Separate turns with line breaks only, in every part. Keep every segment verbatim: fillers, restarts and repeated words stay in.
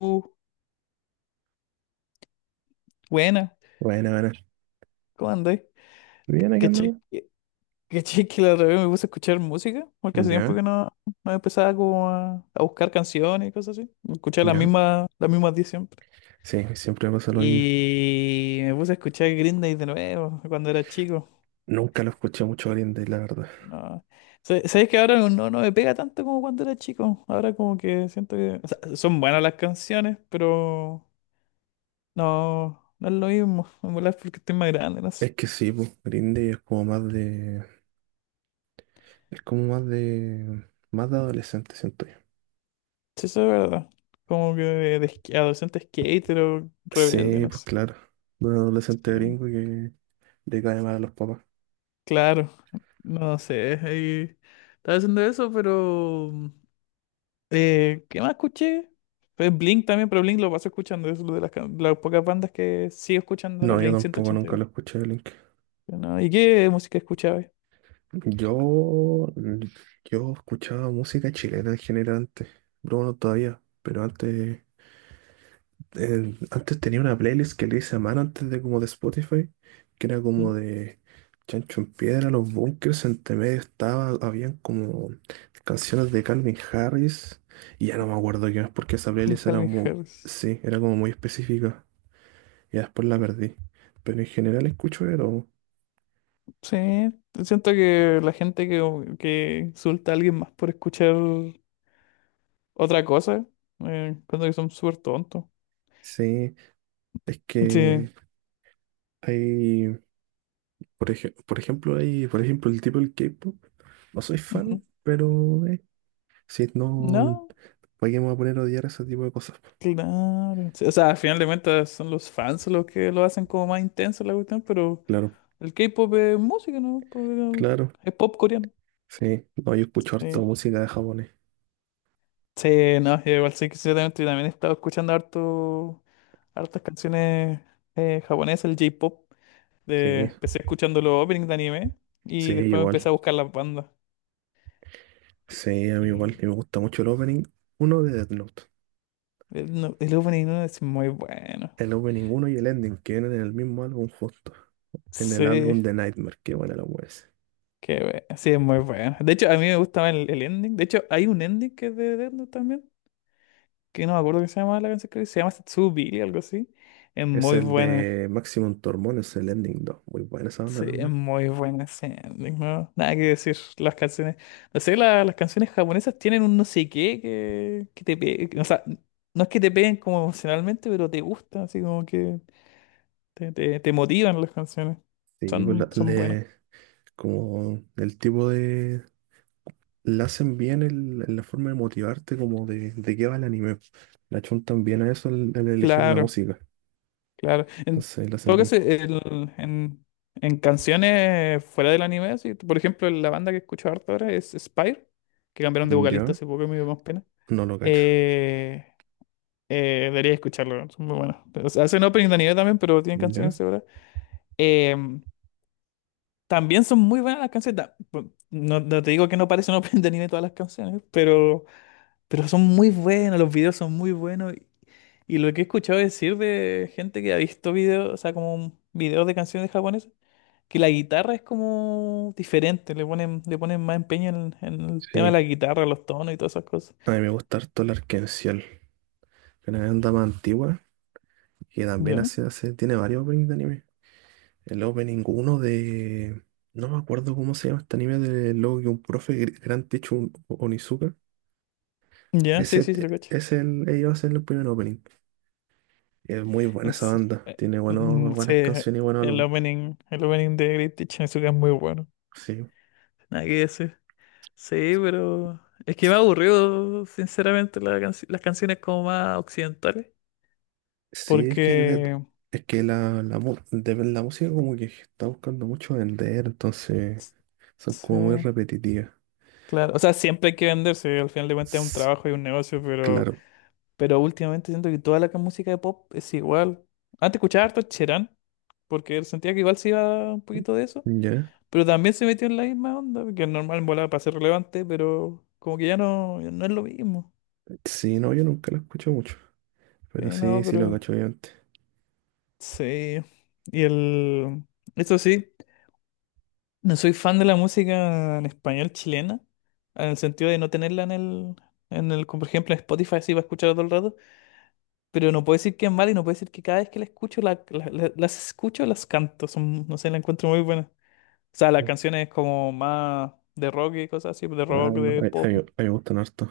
Uh, Buena,
Bueno, bueno.
¿cómo andáis?
Bien, aquí
¿Cachai?
andamos.
que cachai que la otra vez me puse a escuchar música. Porque hace tiempo
Ya,
que no, no empezaba como a, a buscar canciones y cosas así. Escuchaba las
ya.
mismas, las mismas diez siempre.
Sí, siempre me pasa lo mismo.
Y me puse a escuchar Green Day de nuevo cuando era chico.
Nunca lo escuché mucho a Green Day, la verdad.
No. Sa- ¿Sabes que ahora no, no me pega tanto como cuando era chico? Ahora como que siento que, o sea, son buenas las canciones, pero no, no es lo mismo. Me molesta porque estoy más grande, no.
Es que sí, pues, Green Day es como más de... Es como más de... Más de adolescente, siento yo.
Sí, eso es verdad. Como que de, de sk- adolescente skater o rebelde,
Sí,
no
pues
sé.
claro. De un adolescente
Sí,
gringo que le cae mal a los papás.
claro, no sé. Ahí estaba haciendo eso, pero mm, eh, ¿qué más escuché? Pues Blink también, pero Blink lo paso escuchando, es de las, can- las pocas bandas que sigo escuchando, ahora,
No, yo
Blink
tampoco nunca
ciento ochenta y dos.
lo escuché, Blink.
¿No? ¿Y qué música escuchaba?
Yo... Yo escuchaba música chilena en general antes. Bruno todavía, pero antes... eh, antes tenía una playlist que le hice a mano antes de como de Spotify, que era
¿Mm?
como de Chancho en Piedra, Los Bunkers, entre medio estaba, habían como canciones de Calvin Harris, y ya no me acuerdo qué más, porque esa playlist era
Calvin
como,
Harris.
sí, era como muy específica, y después la perdí. Pero en general escucho de todo.
Sí, siento que la gente que, que insulta a alguien más por escuchar otra cosa, eh, cuando que son súper tontos.
Sí, es
Sí.
que hay, por ej- por ejemplo, hay, por ejemplo, el tipo del K-pop, no soy
Ujú.
fan, pero eh, sí, no.
No,
¿Para qué me voy a poner a odiar ese tipo de cosas?
claro. Sí, o sea, al final de cuentas son los fans los que lo hacen como más intenso la cuestión, pero
Claro,
el K-pop es música, ¿no? Pues, eh,
claro.
es pop coreano.
Sí, no, yo escucho harto
Sí,
música de japonés.
sí, no, yo igual sí que ciertamente yo también he estado escuchando harto, hartas canciones eh, japonesas, el J-pop. De-
Sí,
Empecé escuchando los openings de anime
sí,
y después me empecé
igual.
a buscar las bandas.
Sí, a
Y-
mí
y-
igual. Y me gusta mucho el opening uno de Death Note.
El, no- el opening no es muy bueno.
El opening uno y el ending que vienen en el mismo álbum justo. En el álbum
Sí.
de Nightmare, qué buena la wea ese.
Qué bueno. Sí, es muy bueno. De hecho, a mí me gustaba el, el ending. De hecho, hay un ending que es de Death Note también, que no me acuerdo qué se llama la canción, creo que se llama Tsubiri, algo así. Es
Es
muy
el
buena.
de Maximum Tormón, es el ending dos. Muy buena esa banda
Sí, es
también.
muy buena ese ending, ¿no? Nada que decir. Las canciones, no sé, la- las canciones japonesas tienen un no sé qué que, que te pe- o sea, no es que te peguen como emocionalmente, pero te gusta así como que te, te, te motivan las canciones.
Sí, pues la-
Son, son buenas.
le, como el tipo de, la hacen bien el- en la forma de motivarte, como de, de qué va el anime. La chuntan bien a eso al, al elegir la
Claro.
música.
Claro. En
Entonces la hacen
todo caso,
bien.
el- en, en canciones fuera del anime, así por ejemplo, la banda que escucho harto ahora es Spire, que cambiaron de vocalista
¿Ya?
hace poco, me dio más pena.
No lo cacho.
Eh, eh, Debería escucharlo, son muy buenos. O sea, hacen opening de anime también, pero tienen
¿Ya?
canciones ahora. Eh, También son muy buenas las canciones. ta- pu- No, no te digo que no parecen opening de anime todas las canciones, pero, pero son muy buenas, los videos son muy buenos. Y lo que he escuchado decir de gente que ha visto videos, o sea, como videos de canciones japonesas, que la guitarra es como diferente, le ponen, le ponen más empeño en, en el tema de
Sí.
la guitarra, los tonos y todas esas cosas.
A mí me gusta harto el Arc Ciel, que no es una banda más antigua y también
Ya,
hace, hace, tiene varios openings de anime. El opening uno de... No me acuerdo cómo se llama este anime de luego que un profe, Gr- Gran Teacher Un- Onizuka.
ya, sí,
Ese
sí, sí, lo
te-
cacho.
es el, ellos hacen el primer opening. Es muy buena
En
esa
se-
banda.
eh,
Tiene buenos,
mm, Sí,
buenas canciones y buenos
el
álbumes.
opening, el opening de Great Teacher Azúcar es muy bueno.
Sí,
Nada que decir. Sí, pero es que me ha aburrido, sinceramente, la canci- las canciones como más occidentales.
sí, es que, de-
Porque,
es que la, la, mu- de- la música como que está buscando mucho vender, entonces
s-
son
sí,
como muy repetitivas.
claro. O sea, siempre hay que venderse, al final de cuentas es un
S-
trabajo y un negocio, pero.
Claro,
Pero últimamente siento que toda la ca- música de pop es igual. Antes escuchaba harto Cherán, porque sentía que igual se iba un poquito de eso,
ya.
pero también se metió en la misma onda, que es normal volar para ser relevante, pero como que ya no, ya no es lo mismo.
Sí, no, yo nunca la escucho mucho, pero
Sí, no,
sí, sí lo
pero
cacho antes.
sí. Y el... Eso sí, no soy fan de la música en español chilena, en el sentido de no tenerla en el... En el, como por ejemplo, en Spotify, así para escuchar todo el rato. Pero no puedo decir que es mala y no puedo decir que cada vez que la escucho, la- la- la- las escucho, las canto. Son, no sé, la encuentro muy buena. O sea, las canciones como más de rock y cosas así, de
Ah,
rock,
no,
de
a, a mí
pop.
a mí me gustan harto.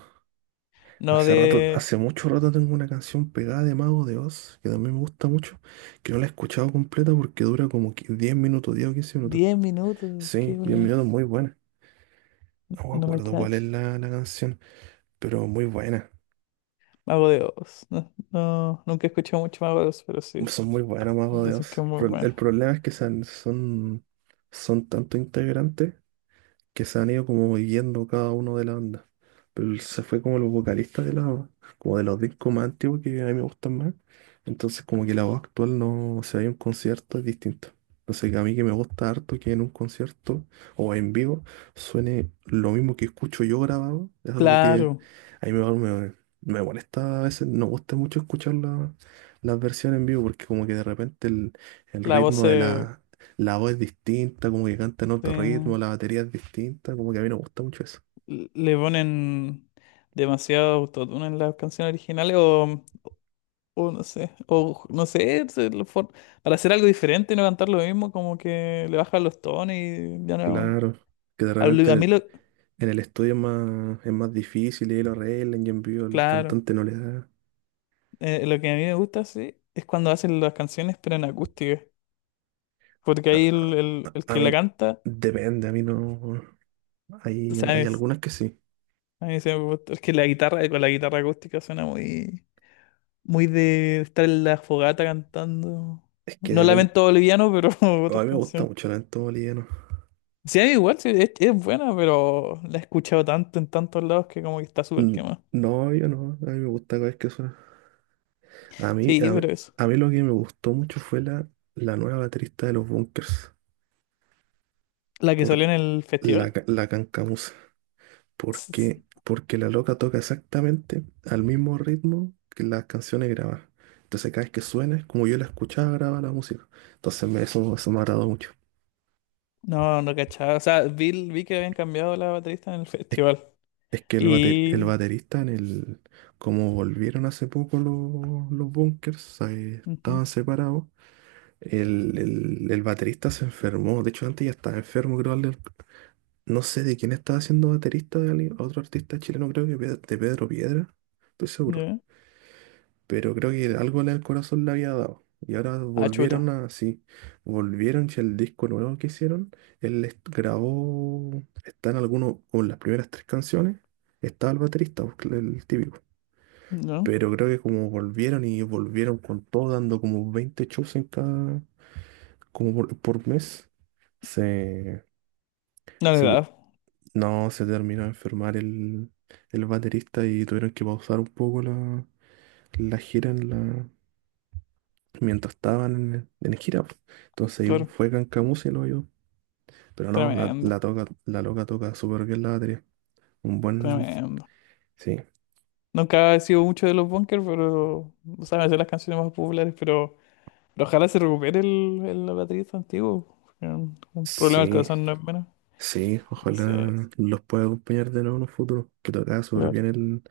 No
Hace rato,
de
hace mucho rato tengo una canción pegada de Mago de Oz, que también me gusta mucho, que no la he escuchado completa porque dura como qui- diez minutos, diez o quince minutos.
diez minutos, qué
Sí, diez
bola,
minutos, muy buena. No me
no la
acuerdo cuál es
cacho.
la, la canción, pero muy buena.
Mago de Oz. No, no, nunca he escuchado mucho Mago de Oz, pero sí,
Son muy buenas Mago de
dicen que
Oz.
es muy
Pro-
bueno.
el problema es que son, son, son tantos integrantes que se han ido como viviendo cada uno de la banda. Pero él se fue como los vocalistas de la, como de los discos más antiguos que a mí me gustan más. Entonces como que la voz actual no, se si hay un concierto es distinto. Entonces a mí que me gusta harto que en un concierto o en vivo suene lo mismo que escucho yo grabado. Es algo
Claro,
que a mí me, me, me molesta a veces, no gusta mucho escuchar la- las versiones en vivo porque como que de repente el, el
la voz
ritmo de
se,
la, la voz es distinta, como que canta en otro ritmo,
se-
la batería es distinta, como que a mí no me gusta mucho eso.
le ponen demasiado autotune en las canciones originales o O no sé, o no sé, se lo for- para hacer algo diferente y no cantar lo mismo, como que le bajan los tonos y ya no.
Claro, que de
A,
repente
lo-
en
a mí
el,
lo,
en el estudio es más, es más difícil y ahí lo arreglan y en vivo el
claro,
cantante no le da.
eh, lo que a mí me gusta, sí, es cuando hacen las canciones pero en acústica, porque
A,
ahí el, el, el
a- a
que
mí
la canta,
depende, a mí no. Hay, hay
¿sabes?
algunas que sí.
A mí se me gusta, es que la guitarra, con la guitarra acústica suena muy, muy de estar en la fogata cantando.
Es que
No
depende.
lamento boliviano, pero
A
otras
mí me gusta
canciones.
mucho el entorno boliviano.
Sí, igual, sí, es, es buena, pero la he escuchado tanto en tantos lados que como que está súper
Mm,
quemada.
no, yo no, a mí me gusta cada vez que suena. A mí,
Sí,
a mí,
pero eso.
a mí lo que me gustó mucho fue la, la nueva baterista de los Bunkers,
La que
por
salió en el
la,
festival.
ca- la Cancamusa.
s- s-
Porque, porque la loca toca exactamente al mismo ritmo que las canciones grabadas. Entonces cada vez que suena, es como yo la escuchaba, graba la música. Entonces me- eso, eso me ha agradó mucho.
No, no cachaba. O sea, vi, vi que habían cambiado la baterista en el
Es,
festival.
es que el, bate- el
Y...
baterista en el... Como volvieron hace poco los, los bunkers, eh,
Ujú,
estaban separados. El, el- el baterista se enfermó. De hecho, antes ya estaba enfermo, creo. al- No sé de quién estaba siendo baterista de alguien- otro artista chileno, creo que Pe- de Pedro Piedra. Estoy seguro.
ya.
Pero creo que algo en el corazón le había dado. Y ahora
Ah, chuta.
volvieron a, sí, volvieron si el disco nuevo que hicieron, él les grabó, están algunos, con las primeras tres canciones, estaba el baterista, pues, el típico.
No,
Pero creo que como volvieron y volvieron con todo, dando como veinte shows en cada, como por, por mes, se,
no le
se te-
da.
no, se terminó de enfermar el, el baterista y tuvieron que pausar un poco la, la gira en la, mientras estaban en, en gira, pues. Entonces yo-
Claro.
fue Cancamusa y lo yo. Pero no, la,
Tremendo,
la, toca, la loca toca súper bien la batería. Un buen...
tremendo.
Sí,
Nunca he sido mucho de los bunkers, pero, o sea, me sé las canciones más populares, pero... pero ojalá se recupere el, el baterista antiguo. Porque Un un problema del
sí,
corazón no es menos.
sí.
Sí. Sí.
Ojalá los pueda acompañar de nuevo en un futuro. Que tocaba súper
Claro.
bien el...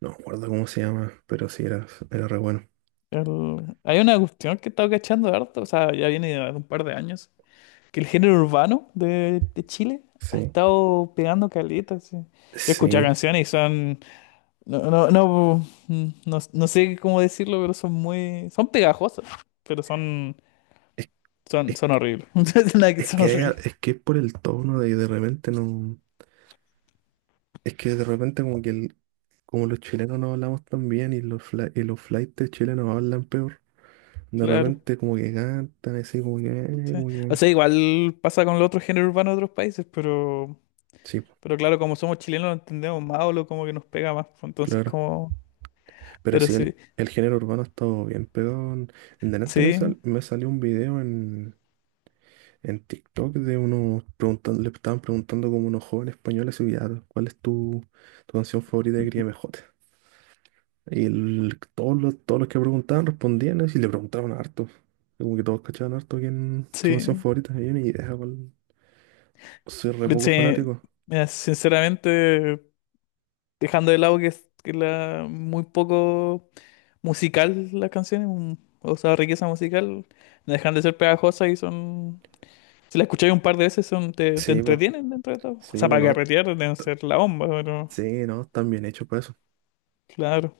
No me acuerdo cómo se llama, pero sí, era, era re bueno.
El- Hay una cuestión que he estado cachando harto, o sea, ya viene de un par de años, que el género urbano de, de Chile ha
Sí,
estado pegando caleta, sí. Yo he escuchado
sí.
canciones y son, no, no, no, mm, no, no sé cómo decirlo, pero son muy, son pegajosas, pero son,
Es,
son,
es,
son
que-
horribles, no es nada que
es
son
que hay a-
horribles,
es que es por el tono de, de repente no... Es que de repente como que el, como los chilenos no hablamos tan bien y los, fla- y los flaites chilenos hablan peor. De
claro.
repente como que cantan así, como que, eh,
Sí.
como
O
que...
sea, igual pasa con el otro género urbano de otros países, pero,
Sí, po,
pero claro, como somos chilenos lo entendemos más o lo como que nos pega más, pues, entonces
claro.
como,
Pero
pero
sí, el,
sí.
el género urbano ha estado bien pegado. En, en delante me,
Sí,
sal- me salió un video en, en TikTok de unos preguntando, le estaban preguntando como unos jóvenes españoles, y ya, ¿cuál es tu, tu canción favorita de Mejor? Y el- todos los, todos los que preguntaban respondían así, y le preguntaban harto. Como que todos cachaban harto quién su canción
sí,
favorita. Y yo ni idea cuál. Soy re poco
sí,
fanático.
mira, sinceramente, dejando de lado que es que la muy poco musical las canciones, un- o sea, riqueza musical, no dejan de ser pegajosas y son, si las escucháis un par de veces, son, te, te
Sí, pues.
entretienen dentro de todo. O
Sí,
sea,
pues
para
no.
carretear deben ser la bomba, pero
Sí, no, están bien hechos para eso.
claro,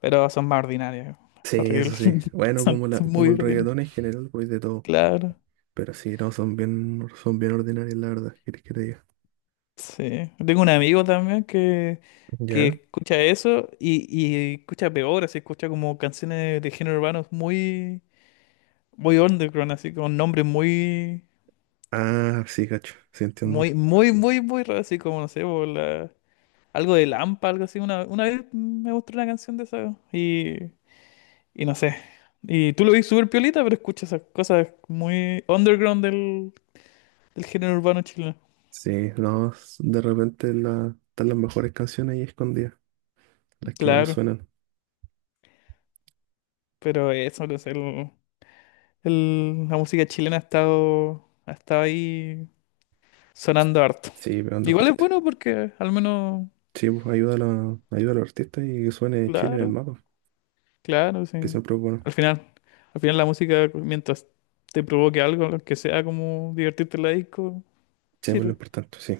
pero son más ordinarias,
Sí, eso
horrible,
sí. Bueno,
son
como la, como
muy
el
ordinarias,
reggaetón en general, pues de todo.
claro.
Pero sí, no, son bien, son bien ordinarias la verdad, ¿quieres que te diga?
Sí, tengo un amigo también que, que
¿Ya?
escucha eso y, y escucha peor, así escucha como canciones de género urbano muy, muy underground, así con nombres muy,
Ah, sí, cacho, sí entiendo.
muy, muy, muy, muy raros, así como, no sé, por la- algo de Lampa, algo así. Una, una vez me mostró una canción de esa y, y no sé. Y tú lo ves súper piolita, pero escuchas esas cosas muy underground del, del género urbano chileno.
Sí, no, s- de repente la, están las mejores canciones ahí escondidas, las que menos
Claro,
suenan.
pero eso, no sé, el- la música chilena ha estado, ha estado ahí sonando harto.
Sí, pegando
Igual es
fuerte.
bueno porque al menos,
Sí, pues ayuda a, la- ayuda a los artistas y que suene Chile en el
claro,
mapa,
claro, sí.
que siempre es bueno.
Al final, al final la música, mientras te provoque algo, lo que sea como divertirte en la disco,
Siempre es lo
sirve.
importante, sí.